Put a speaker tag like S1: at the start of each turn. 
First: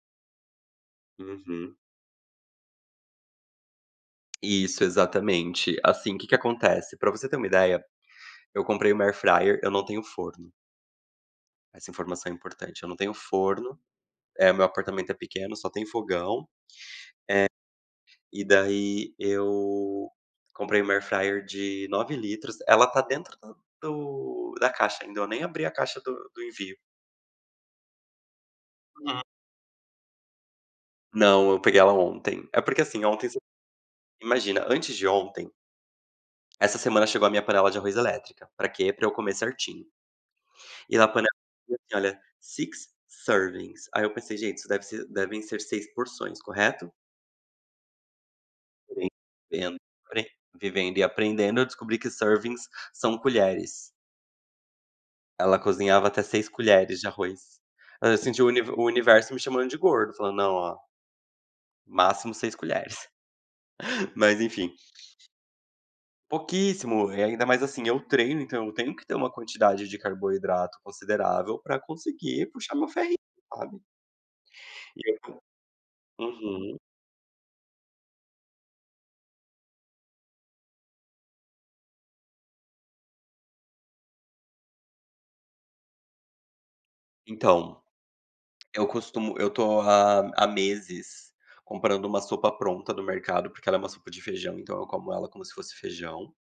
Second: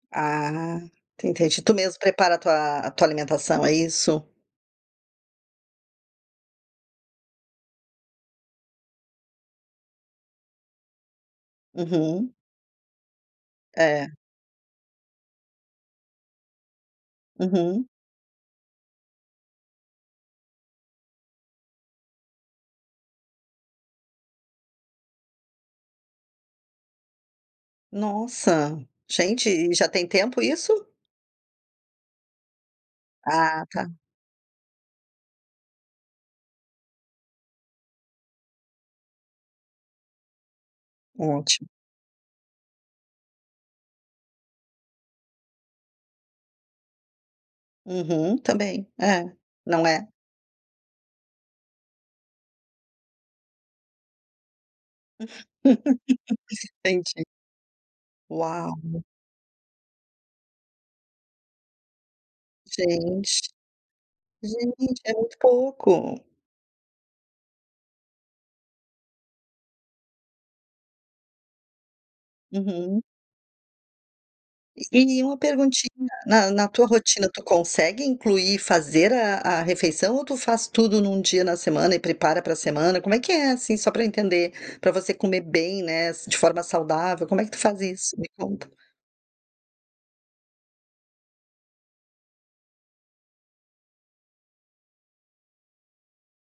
S1: Ah, entendi. Tu
S2: Uhum.
S1: mesmo prepara a tua a tua alimentação, é isso?
S2: Isso exatamente. Assim, que que acontece, pra você ter uma ideia, eu comprei uma airfryer, eu não tenho forno. Essa informação
S1: Uhum.
S2: é importante, eu não tenho forno.
S1: É.
S2: É, meu apartamento é pequeno, só tem fogão.
S1: Uhum.
S2: É, e daí eu comprei uma AirFryer de 9 litros. Ela está dentro do da caixa ainda, eu nem abri a caixa do do envio.
S1: Nossa!
S2: Uhum.
S1: Gente, e já tem tempo isso?
S2: Não, eu peguei ela ontem. É porque assim, ontem você
S1: Ah, tá.
S2: Imagina, antes de ontem Essa semana chegou a minha panela de arroz elétrica, pra quê? Pra eu comer certinho. E na panela
S1: Ótimo.
S2: diz assim olha: "Six servings". Aí, eu pensei: "Gente, isso deve ser devem ser 6 porções", correto?
S1: Uhum, também. É.
S2: Vivendo
S1: Não é?
S2: e pre Vivendo e aprendendo, eu descobri que "servings" são colheres. Ela cozinhava até 6 colheres de
S1: Entendi.
S2: arroz. Hã, senti o univer
S1: Uau.
S2: o universo me chamando de gordo, falando: "Não, ó" "máximo 6 colheres".
S1: Gente.
S2: Mas enfim.
S1: Gente, é muito pouco.
S2: Pouquíssimo. E ainda mais, assim, eu treino então eu tenho que ter uma quantidade de carboidrato considerável pra conseguir puxar meu
S1: Uhum.
S2: ferrinho, sabe.
S1: E uma
S2: [unintelligible]
S1: perguntinha: na na
S2: Uhum.
S1: tua rotina, tu consegue incluir, fazer a a refeição ou tu faz tudo num dia na semana e prepara pra semana? Como é que é, assim? Só pra eu entender. Pra você comer bem, né, de forma saudável, como é que tu
S2: Então,
S1: faz isso? Me conta.
S2: eu costumo eu estou há há meses comprando uma sopa pronta do mercado, porque ela é uma sopa de feijão, então eu como ela como se fosse feijão.